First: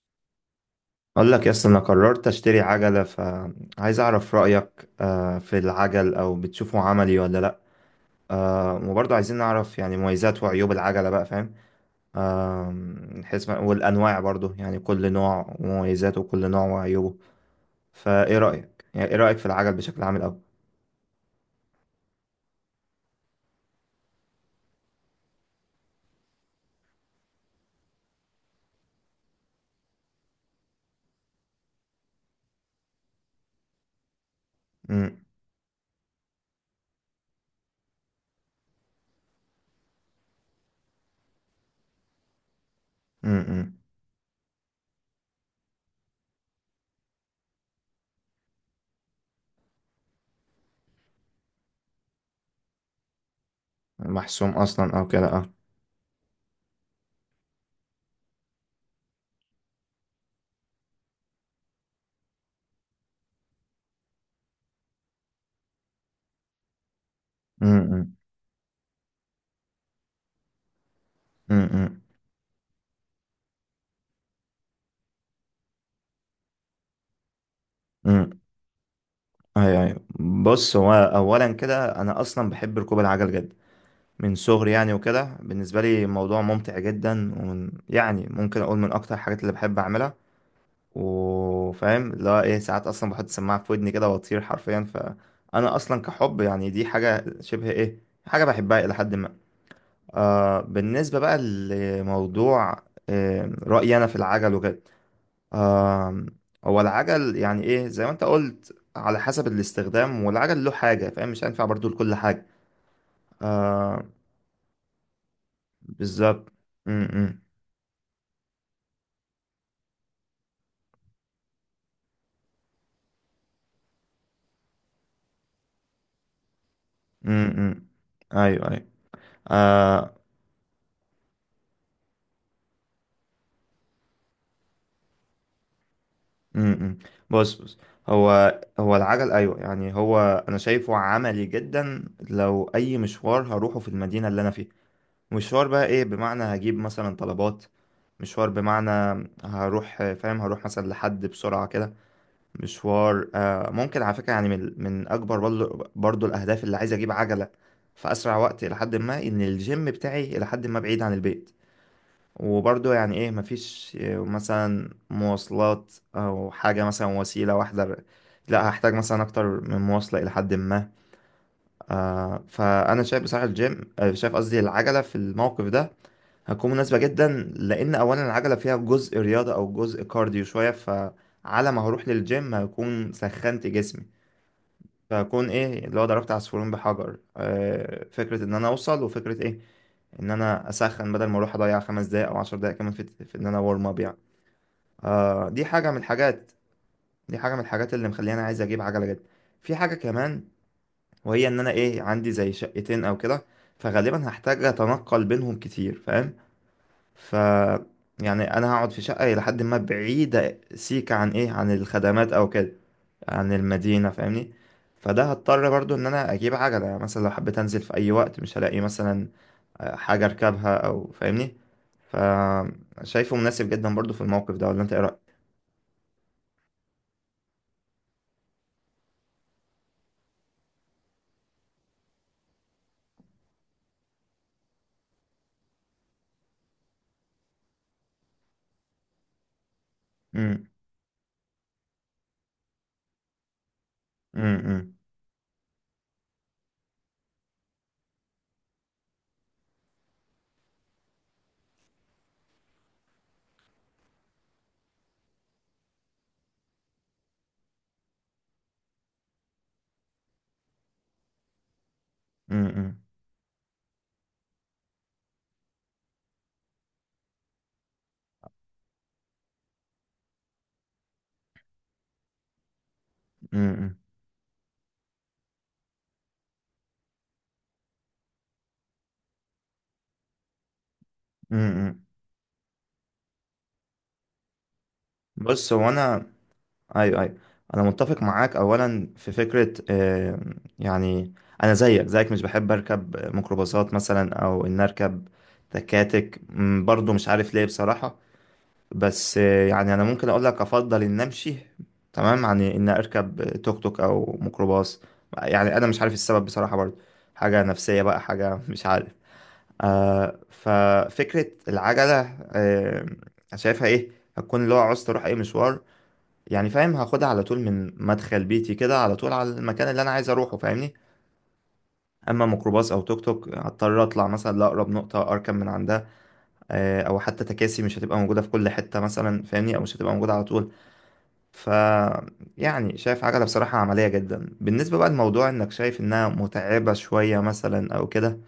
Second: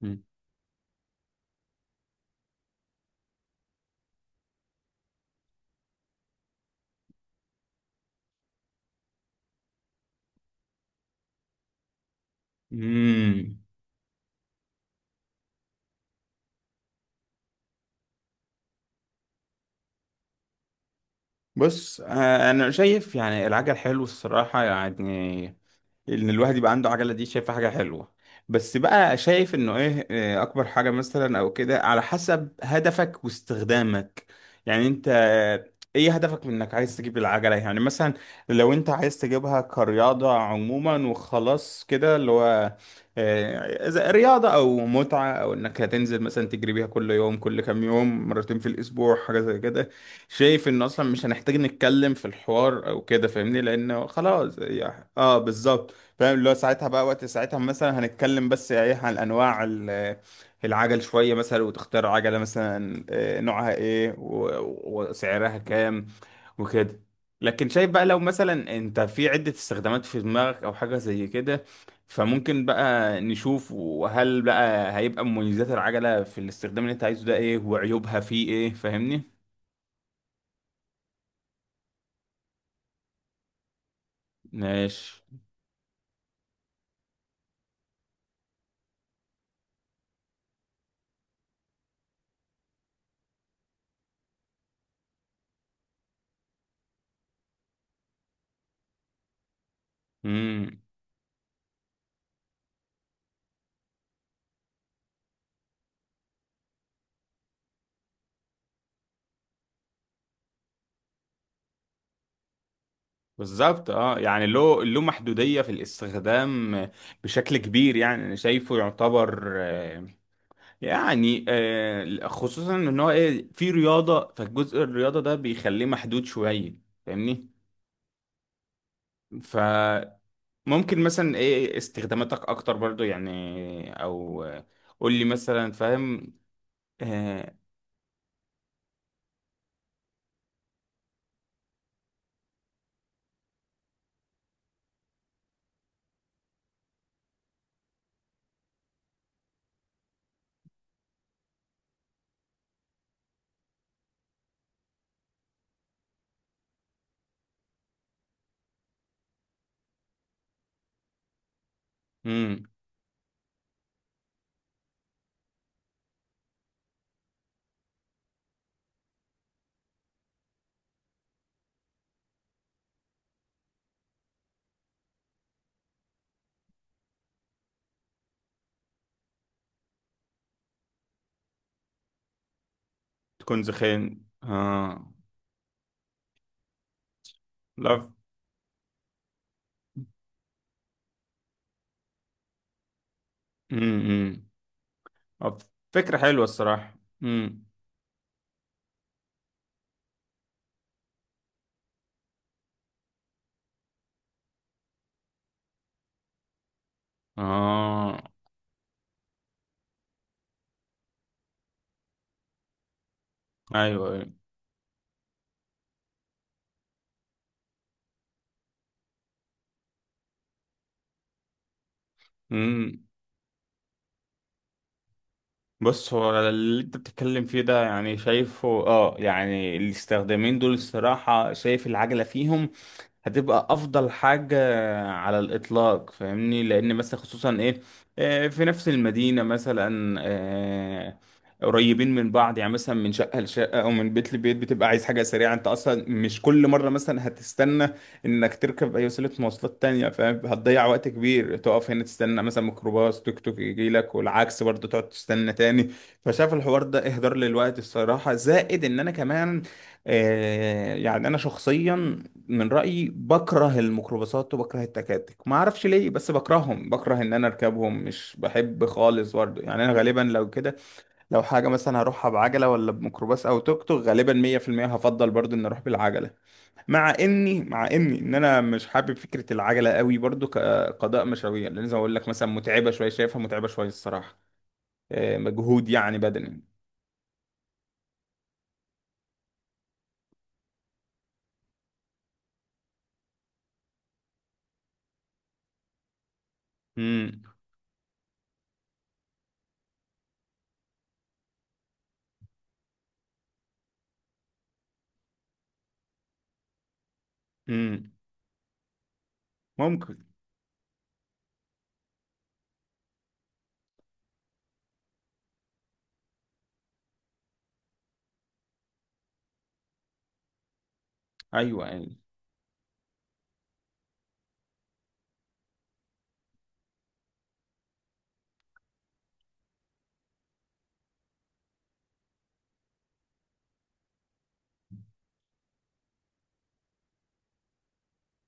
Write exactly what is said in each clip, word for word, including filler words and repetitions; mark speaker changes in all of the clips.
Speaker 1: مم.
Speaker 2: اقول لك يس، انا قررت اشتري عجله، فعايز اعرف رايك آه، في العجل، او بتشوفه عملي ولا لا؟ آه، وبرضه عايزين نعرف يعني مميزات وعيوب العجله، بقى فاهم. آم، حيث
Speaker 1: مم.
Speaker 2: ما- والانواع برضه يعني كل نوع ومميزاته، وكل نوع وعيوبه. فايه رايك، يعني ايه رايك في العجل بشكل عام الاول؟
Speaker 1: بص آه، انا شايف يعني العجل حلو الصراحه يعني ان الواحد يبقى عنده عجله دي شايفها حاجه حلوه. بس بقى شايف انه ايه آه، اكبر حاجه مثلا او كده على حسب هدفك واستخدامك. يعني انت
Speaker 2: أم،
Speaker 1: آه، ايه هدفك من انك عايز تجيب العجله يعني مثلا لو انت عايز تجيبها كرياضه عموما وخلاص كده اللي هو
Speaker 2: أم، أم.
Speaker 1: آه، إذا رياضة أو متعة أو إنك هتنزل مثلا تجري بيها كل يوم كل كام يوم مرتين في الأسبوع حاجة زي كده. شايف انه اصلا مش هنحتاج نتكلم في الحوار او كده فاهمني لانه
Speaker 2: محسوم
Speaker 1: خلاص
Speaker 2: اصلا
Speaker 1: يع-
Speaker 2: او كده،
Speaker 1: اه
Speaker 2: اه.
Speaker 1: بالظبط فاهم اللي هو ساعتها بقى وقت ساعتها مثلا هنتكلم بس ايه عن انواع ال- العجل شويه مثلا وتختار عجله مثلا آه، نوعها ايه و- وسعرها كام وكده.
Speaker 2: أم،
Speaker 1: لكن شايف بقى
Speaker 2: أم،
Speaker 1: لو مثلا انت في عده استخدامات في دماغك او حاجه زي
Speaker 2: أم،
Speaker 1: كده
Speaker 2: أم،
Speaker 1: فممكن بقى نشوف وهل بقى هيبقى مميزات العجله في الاستخدام اللي انت عايزه ده ايه وعيوبها
Speaker 2: أم.
Speaker 1: فيه ايه فاهمني.
Speaker 2: ايوه، ايوه. بص، هو اولا كده انا اصلا بحب ركوب العجل جدا من صغري، يعني
Speaker 1: ماشي.
Speaker 2: وكده بالنسبة لي موضوع ممتع جدا، ومن يعني ممكن أقول من أكتر الحاجات اللي بحب أعملها. وفاهم اللي هو إيه، ساعات أصلا بحط السماعة في ودني كده وأطير حرفيا، فأنا أصلا كحب، يعني دي حاجة شبه إيه، حاجة بحبها إلى حد ما. آه
Speaker 1: امم.
Speaker 2: بالنسبة بقى لموضوع، آه رأيي أنا في العجل وكده. آه. هو العجل يعني إيه زي ما أنت قلت، على حسب الاستخدام، والعجل له حاجة فاهم، مش هينفع برضو لكل حاجة.
Speaker 1: بالظبط
Speaker 2: آه.
Speaker 1: اه، يعني له له محدودية في
Speaker 2: بالظبط.
Speaker 1: الاستخدام
Speaker 2: م- م.
Speaker 1: بشكل كبير. يعني انا شايفه يعتبر آه، يعني آه، خصوصا ان هو ايه في رياضة، فالجزء الرياضة ده بيخليه محدود شوية فاهمني.
Speaker 2: امم. ايوه، ايوه. آه.
Speaker 1: فممكن مثلا ايه استخداماتك اكتر برضو، يعني او آه، قول لي مثلا فاهم.
Speaker 2: امم. بص،
Speaker 1: آه،
Speaker 2: بص، هو هو العجل، ايوه يعني هو انا شايفه عملي جدا. لو اي مشوار هروحه في المدينه اللي انا فيها، مشوار بقى ايه، بمعنى هجيب مثلا طلبات، مشوار بمعنى هروح فاهم، هروح مثلا لحد بسرعه كده. مشوار آه ممكن على فكره، يعني من من اكبر برضو برضو الاهداف اللي عايز اجيب عجله في اسرع وقت، لحد ما ان الجيم بتاعي لحد ما بعيد عن البيت.
Speaker 1: امم.
Speaker 2: وبرضه يعني ايه، مفيش آه، مثلا مواصلات او حاجة، مثلا وسيلة واحدة، لا هحتاج مثلا اكتر من مواصلة الى حد ما. آه فانا شايف بصراحة الجيم، آه، شايف قصدي العجلة في الموقف ده هتكون مناسبة جدا، لان اولا العجلة فيها جزء رياضة او جزء كارديو شوية، فعلى ما هروح للجيم هكون
Speaker 1: تكون
Speaker 2: سخنت جسمي.
Speaker 1: زخين اه.
Speaker 2: فهكون ايه اللي هو ضربت عصفورين بحجر، آه
Speaker 1: لا.
Speaker 2: فكرة ان انا اوصل، وفكرة ايه ان انا اسخن، بدل ما اروح اضيع خمس دقايق او عشر دقايق كمان في, في ان انا وارم اب.
Speaker 1: امم. أمم.
Speaker 2: آه
Speaker 1: آه،
Speaker 2: دي حاجة من
Speaker 1: فكرة حلوة
Speaker 2: الحاجات.
Speaker 1: الصراحة.
Speaker 2: دي حاجة من
Speaker 1: امم.
Speaker 2: الحاجات اللي مخليني عايز أجيب عجلة جدا. في حاجة كمان، وهي إن أنا إيه عندي زي شقتين أو كده، فغالبا هحتاج أتنقل بينهم كتير، فاهم. ف
Speaker 1: اه.
Speaker 2: يعني أنا هقعد في شقة إلى حد ما بعيدة سيكة عن إيه، عن الخدمات أو كده، عن
Speaker 1: ايوه
Speaker 2: المدينة،
Speaker 1: ايوه.
Speaker 2: فاهمني. فده هضطر برضو إن أنا أجيب عجلة، يعني مثلا لو حبيت أنزل في أي وقت مش هلاقي مثلا آه، حاجة أركبها، أو فاهمني.
Speaker 1: امم.
Speaker 2: فشايفه مناسب جدا برضو في الموقف ده، ولا أنت إيه رأيك؟
Speaker 1: بص هو اللي انت بتتكلم فيه ده، يعني شايفه اه، يعني الاستخدامين دول الصراحة شايف العجلة فيهم هتبقى افضل حاجة على الاطلاق فاهمني. لان مثلا خصوصا ايه آه، في نفس المدينة مثلا
Speaker 2: مم،
Speaker 1: آه، قريبين من بعض، يعني مثلا من شقة لشقة او من بيت لبيت،
Speaker 2: مم،
Speaker 1: بتبقى
Speaker 2: مم.
Speaker 1: عايز حاجة سريعة. انت اصلا مش كل مرة مثلا هتستنى انك تركب اي وسيلة مواصلات تانية فاهم. هتضيع وقت كبير تقف هنا تستنى مثلا ميكروباص، توك توك يجي لك، والعكس برضه تقعد تستنى تاني. فشايف الحوار ده اهدار للوقت الصراحة. زائد ان انا كمان آه، يعني انا شخصيا من
Speaker 2: امم،
Speaker 1: رأيي بكره الميكروباصات وبكره التكاتك، ما اعرفش ليه بس بكرههم، بكره ان انا اركبهم، مش بحب خالص برضه. يعني انا غالبا لو كده، لو حاجة مثلا هروحها بعجلة ولا بميكروباص او توك
Speaker 2: امم،
Speaker 1: توك، غالبا مية بالمية هفضل برضه ان اروح بالعجلة. مع اني مع اني ان انا مش حابب فكرة العجلة قوي برضه كقضاء
Speaker 2: امم،
Speaker 1: مشاوير، لان زي ما
Speaker 2: امم.
Speaker 1: اقول لك مثلا متعبة شوية، شايفها متعبة شوية الصراحة. آه،
Speaker 2: بص، هو
Speaker 1: مجهود يعني
Speaker 2: انا،
Speaker 1: بدني.
Speaker 2: ايوه، ايوه. انا متفق معاك اولا في فكره، آه، يعني انا زيك زيك مش بحب اركب ميكروباصات، مثلا او ان اركب تكاتك، مم، برضو مش
Speaker 1: امم
Speaker 2: عارف ليه بصراحه. بس آه، يعني انا ممكن اقول لك افضل ان امشي، تمام، عن ان اركب توك توك او ميكروباص. يعني انا مش عارف السبب بصراحه برضو، حاجه نفسيه
Speaker 1: امم.
Speaker 2: بقى، حاجه مش عارف.
Speaker 1: ممكن.
Speaker 2: آه ففكرة العجلة، آه، شايفها ايه هتكون اللي هو عاوز اروح اي مشوار، يعني فاهم، هاخدها على طول من مدخل بيتي كده على طول على المكان اللي انا عايز اروحه، فاهمني.
Speaker 1: ايوه يعني.
Speaker 2: اما ميكروباص او توك توك، هضطر اطلع مثلا لاقرب نقطة اركب من عندها، آه او حتى تكاسي مش هتبقى موجودة في كل حتة مثلا، فاهمني، او مش هتبقى موجودة على طول. ف يعني شايف عجلة بصراحة عملية جدا، بالنسبة بقى لموضوع انك شايف انها متعبة شوية مثلا او كده.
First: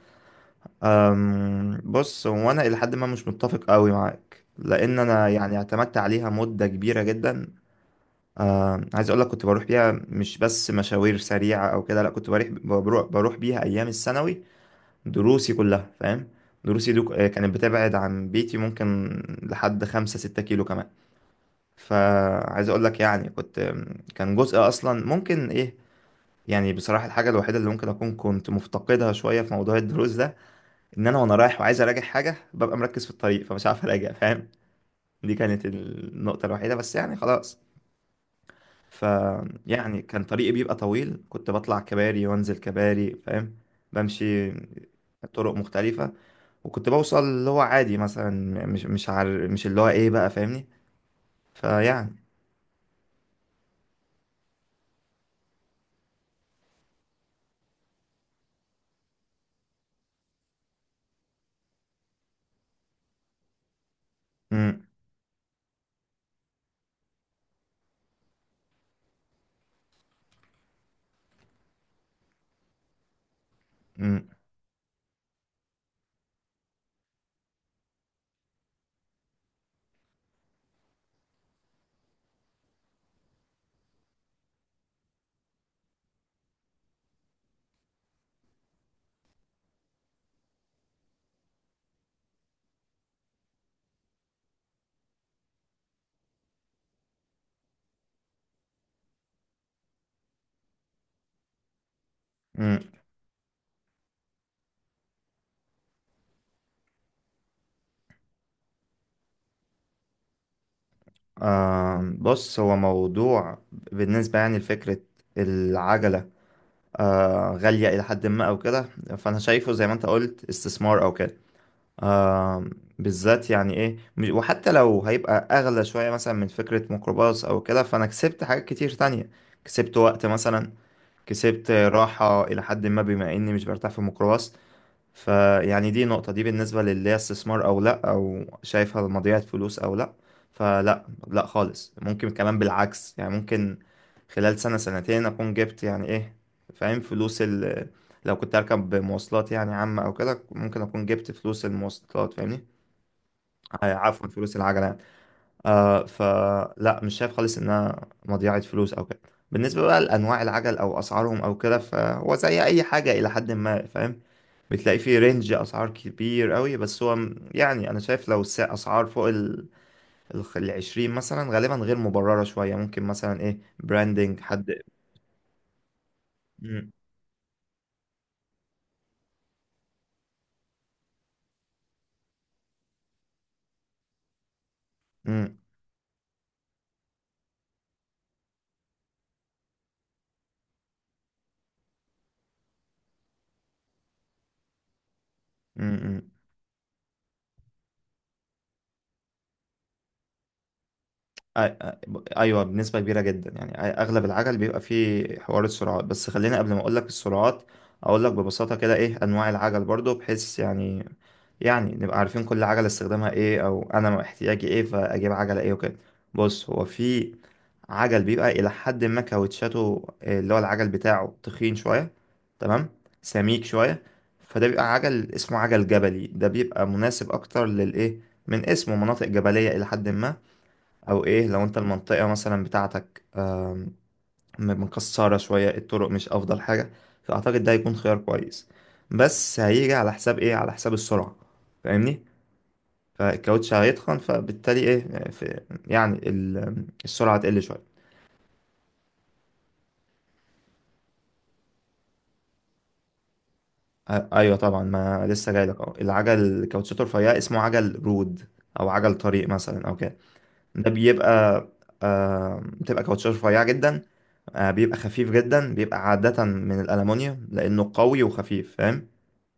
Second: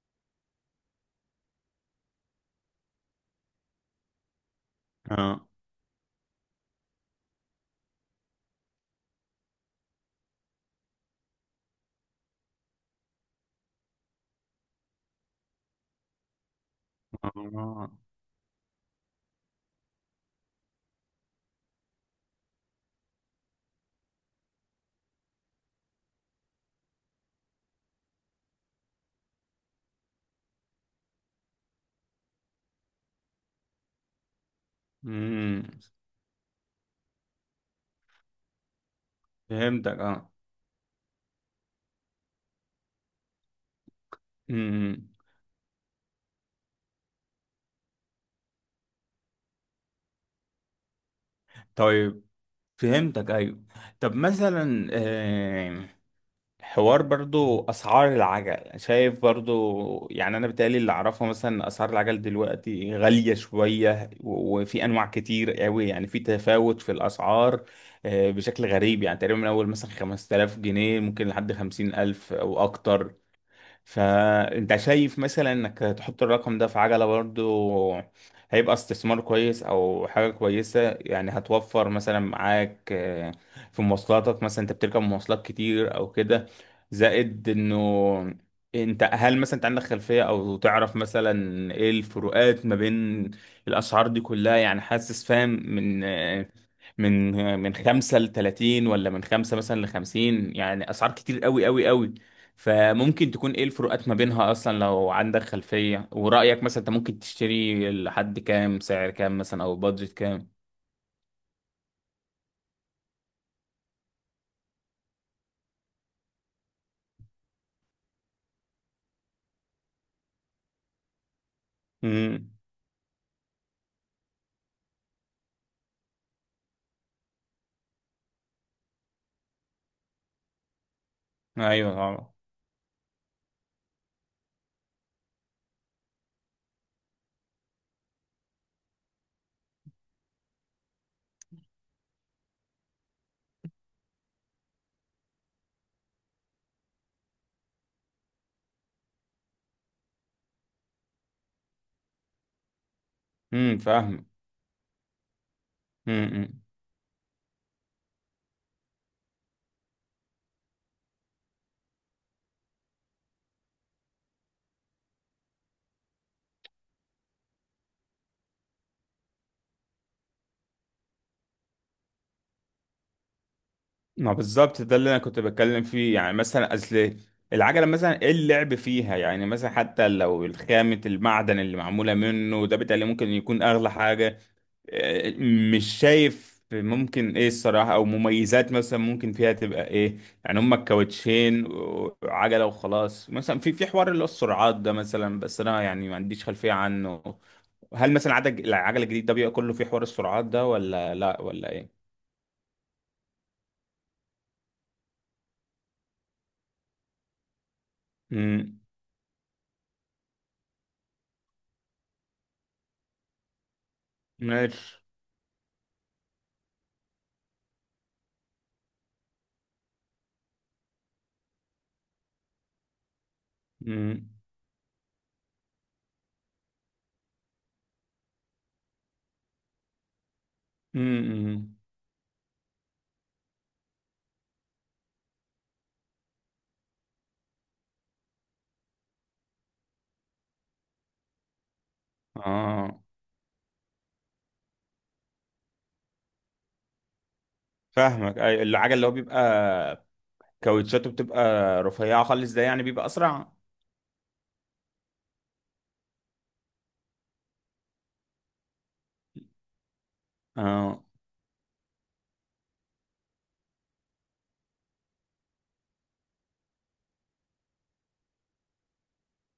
Speaker 2: أم، بص هو انا الى حد ما مش متفق قوي معاك، لان انا
Speaker 1: اه.
Speaker 2: يعني اعتمدت عليها مده كبيره جدا. أم، عايز اقول لك كنت بروح بيها مش بس مشاوير سريعه او كده، لا كنت بروح بروح بروح بيها ايام الثانوي، دروسي كلها، فاهم. دروسي دو كانت
Speaker 1: اه.
Speaker 2: بتبعد عن بيتي ممكن لحد خمسة ستة كيلو كمان. فعايز اقول لك يعني كنت، كان جزء اصلا ممكن ايه، يعني بصراحه الحاجه الوحيده اللي ممكن اكون كنت مفتقدها شويه في موضوع الدروس ده، ان انا وانا رايح وعايز اراجع حاجه ببقى مركز في الطريق، فمش عارف اراجع، فاهم. دي
Speaker 1: امم.
Speaker 2: كانت النقطه الوحيده بس، يعني خلاص. ف
Speaker 1: فهمتك
Speaker 2: يعني كان
Speaker 1: اه.
Speaker 2: طريقي بيبقى طويل، كنت بطلع كباري وانزل كباري، فاهم، بمشي
Speaker 1: امم.
Speaker 2: طرق مختلفه، وكنت بوصل اللي هو عادي مثلا، مش مش عار... مش اللي هو ايه بقى، فاهمني. فيعني
Speaker 1: طيب. فهمتك ايوه. طب مثلا آه، حوار برضو اسعار العجل، شايف برضو يعني انا بيتهيألي اللي اعرفه مثلا اسعار العجل دلوقتي غالية شوية، و- وفي
Speaker 2: امم،
Speaker 1: انواع كتير قوي، يعني في تفاوت في الاسعار آه، بشكل غريب. يعني تقريبا من اول مثلا خمستلاف جنيه ممكن لحد خمسين ألف او اكتر.
Speaker 2: امم،
Speaker 1: فانت شايف مثلا انك تحط الرقم ده في عجلة برضو هيبقى استثمار كويس او حاجة كويسة؟ يعني هتوفر مثلا معاك آه، في مواصلاتك، مثلا انت بتركب مواصلات كتير او كده. زائد انه انت هل مثلا انت عندك خلفية او تعرف مثلا ايه الفروقات ما بين الاسعار دي كلها؟ يعني حاسس فاهم من آه، من آه، من خمسة لتلاتين ولا من خمسة مثلا لخمسين، يعني اسعار كتير قوي قوي قوي.
Speaker 2: امم.
Speaker 1: فممكن تكون ايه الفروقات ما بينها اصلا لو عندك خلفية؟ ورأيك مثلا انت ممكن تشتري لحد كام، سعر كام مثلا او بادجت كام؟
Speaker 2: آه بص هو موضوع، بالنسبه يعني لفكره العجله آه، غالية إلى حد ما أو كده، فأنا شايفه زي ما أنت قلت استثمار أو كده.
Speaker 1: امم.
Speaker 2: آه. بالذات يعني إيه م- وحتى لو هيبقى أغلى شوية مثلا من فكرة ميكروباص أو كده، فأنا كسبت حاجات كتير تانية، كسبت وقت مثلا، كسبت
Speaker 1: ايوه طبعا.
Speaker 2: راحة إلى حد ما بما إني مش برتاح في الميكروباص. فيعني دي نقطة، دي بالنسبة للي هي استثمار أو لأ، أو شايفها مضيعة فلوس أو لأ. فلأ، لأ خالص، ممكن كمان بالعكس يعني، ممكن خلال سنة سنتين أكون جبت يعني إيه، فاهم، فلوس ال لو كنت أركب مواصلات يعني عامة أو كده، ممكن أكون جبت فلوس المواصلات، فاهمني.
Speaker 1: امم
Speaker 2: آه،
Speaker 1: فاهم.
Speaker 2: عفوا، فلوس العجلة يعني. آه فلا مش شايف خالص إنها مضيعة فلوس أو كده. بالنسبة بقى لأنواع العجل أو أسعارهم أو كده، فهو زي أي حاجة إلى حد ما فاهم، بتلاقي فيه رينج اسعار كبير قوي، بس هو م- يعني انا شايف لو الس- اسعار فوق ال الخ- العشرين مثلا غالبا غير مبررة شوية، ممكن مثلا ايه
Speaker 1: ما
Speaker 2: براندنج حد.
Speaker 1: بالظبط، ده اللي انا كنت بتكلم فيه. يعني مثلا
Speaker 2: مم.
Speaker 1: اصل العجله مثلا ايه اللعب فيها؟ يعني مثلا حتى لو الخامه المعدن اللي معموله منه ده بالتالي ممكن يكون اغلى حاجه، آه،
Speaker 2: مم.
Speaker 1: مش شايف ممكن ايه الصراحه او مميزات مثلا ممكن فيها تبقى ايه. يعني هما الكاوتشين وعجله وخلاص مثلا. في في حوار اللي هو السرعات ده مثلا، بس انا يعني ما
Speaker 2: مم.
Speaker 1: عنديش خلفيه عنه. هل مثلا عدد العجله الجديد ده بيبقى كله في حوار السرعات ده ولا لا ولا
Speaker 2: أي-
Speaker 1: ايه؟
Speaker 2: ايوه، بنسبه كبيره جدا، يعني أي- اغلب العجل بيبقى فيه حوار السرعات، بس خلينا قبل ما اقول لك السرعات اقول لك ببساطه
Speaker 1: امم.
Speaker 2: كده ايه انواع العجل برضو، بحيث يعني، يعني نبقى عارفين كل عجله استخدامها ايه، او انا احتياجي ايه
Speaker 1: ماشي.
Speaker 2: فاجيب عجله ايه، وكده. بص، هو في عجل بيبقى الى حد ما كاوتشاته آه، اللي هو العجل بتاعه تخين شويه، تمام، سميك شويه.
Speaker 1: امم.
Speaker 2: فده بيبقى عجل اسمه عجل جبلي، ده بيبقى مناسب اكتر للايه، من اسمه، مناطق جبليه الى حد ما. او ايه، لو
Speaker 1: امم
Speaker 2: انت المنطقة مثلا بتاعتك أم، مكسرة شوية، الطرق مش افضل حاجة، فاعتقد ده هيكون خيار كويس. بس هيجي على حساب ايه، على حساب السرعة، فاهمني.
Speaker 1: اه.
Speaker 2: فالكاوتش هيتخن، فبالتالي ايه في، يعني ال- السرعة تقل شوية.
Speaker 1: فاهمك، اي العجل اللي هو بيبقى كاوتشاته بتبقى رفيعه خالص ده يعني بيبقى اسرع.
Speaker 2: أ- ايوه طبعا، ما لسه جاي لك اهو، العجل الكاوتشات الرفيعة اسمه عجل رود، او عجل طريق مثلا او كده. ده
Speaker 1: اه.
Speaker 2: بيبقى، آه بتبقى كاوتشات رفيعة جدا. آه بيبقى خفيف جدا، بيبقى عادة من الألمونيوم، لأنه قوي وخفيف، فاهم.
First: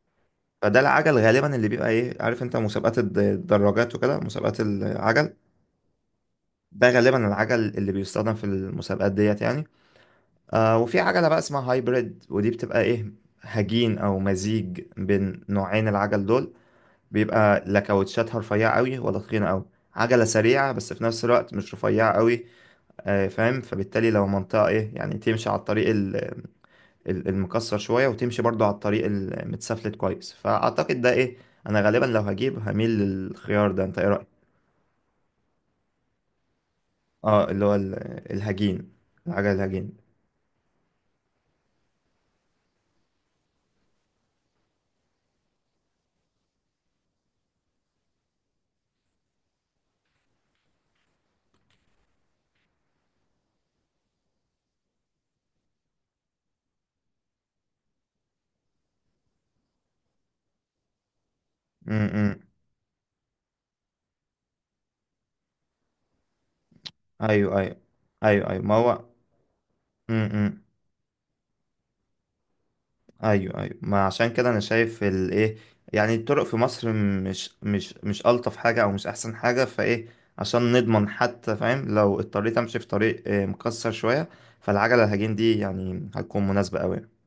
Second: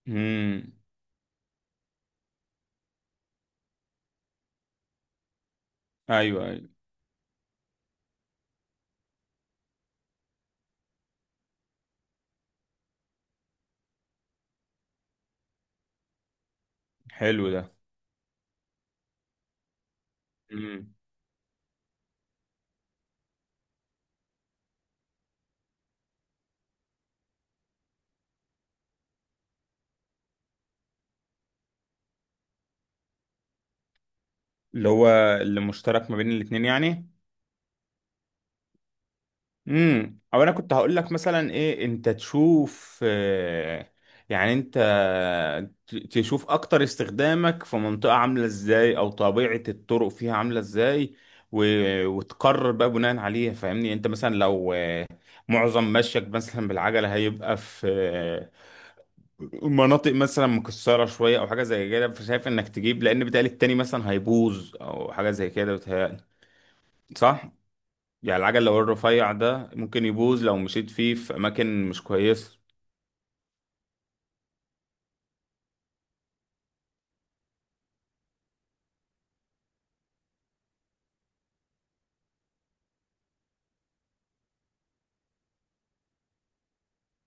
Speaker 1: امم.
Speaker 2: فده العجل غالبا اللي بيبقى ايه، عارف انت مسابقات الد- الدراجات وكده، مسابقات العجل،
Speaker 1: ايوه ايوه.
Speaker 2: ده غالبا العجل اللي بيستخدم في المسابقات ديت يعني. آه وفي عجلة بقى اسمها هايبريد، ودي بتبقى ايه، هجين او مزيج بين نوعين العجل دول،
Speaker 1: حلو ده.
Speaker 2: بيبقى لا كاوتشاتها رفيعة قوي ولا تخينة قوي، عجلة سريعة، بس
Speaker 1: امم.
Speaker 2: في نفس الوقت مش رفيعة قوي. آه فاهم، فبالتالي لو منطقة ايه يعني تمشي على الطريق ال- ال- المكسر شوية، وتمشي برضو على الطريق المتسفلت كويس، فأعتقد ده إيه، أنا غالبا لو هجيب هميل للخيار ده، أنت إيه رأيك؟
Speaker 1: اللي هو اللي مشترك ما بين الاتنين يعني.
Speaker 2: اه، اللي هو ال- الهجين، العجل الهجين.
Speaker 1: امم. او انا كنت هقول لك مثلا ايه، انت تشوف آه، يعني انت ت- تشوف اكتر استخدامك في منطقة عاملة ازاي، او طبيعة الطرق فيها عاملة ازاي، و- وتقرر بقى بناء عليها فاهمني. انت مثلا لو آه، معظم مشيك مثلا بالعجلة هيبقى في آه، مناطق مثلا مكسرة شوية او حاجة زي
Speaker 2: امم،
Speaker 1: كده،
Speaker 2: إمم.
Speaker 1: فشايف انك تجيب، لان بتقال التاني مثلا هيبوظ او حاجة زي كده بتهيألي، صح؟
Speaker 2: ايوه، ايوه.
Speaker 1: يعني
Speaker 2: ايوه، ايوه،
Speaker 1: العجل
Speaker 2: ما
Speaker 1: لو
Speaker 2: هو،
Speaker 1: الرفيع ده ممكن
Speaker 2: امم،
Speaker 1: يبوظ لو
Speaker 2: إمم.
Speaker 1: مشيت فيه في أماكن مش كويسة.
Speaker 2: ايوه، ايوه، ما عشان كده انا شايف الايه، يعني الطرق في مصر مش مش مش الطف حاجه او مش احسن حاجه، فايه عشان نضمن حتى، فاهم، لو اضطريت امشي في طريق آه، مكسر شويه، فالعجله الهجين دي يعني هتكون مناسبه قوي.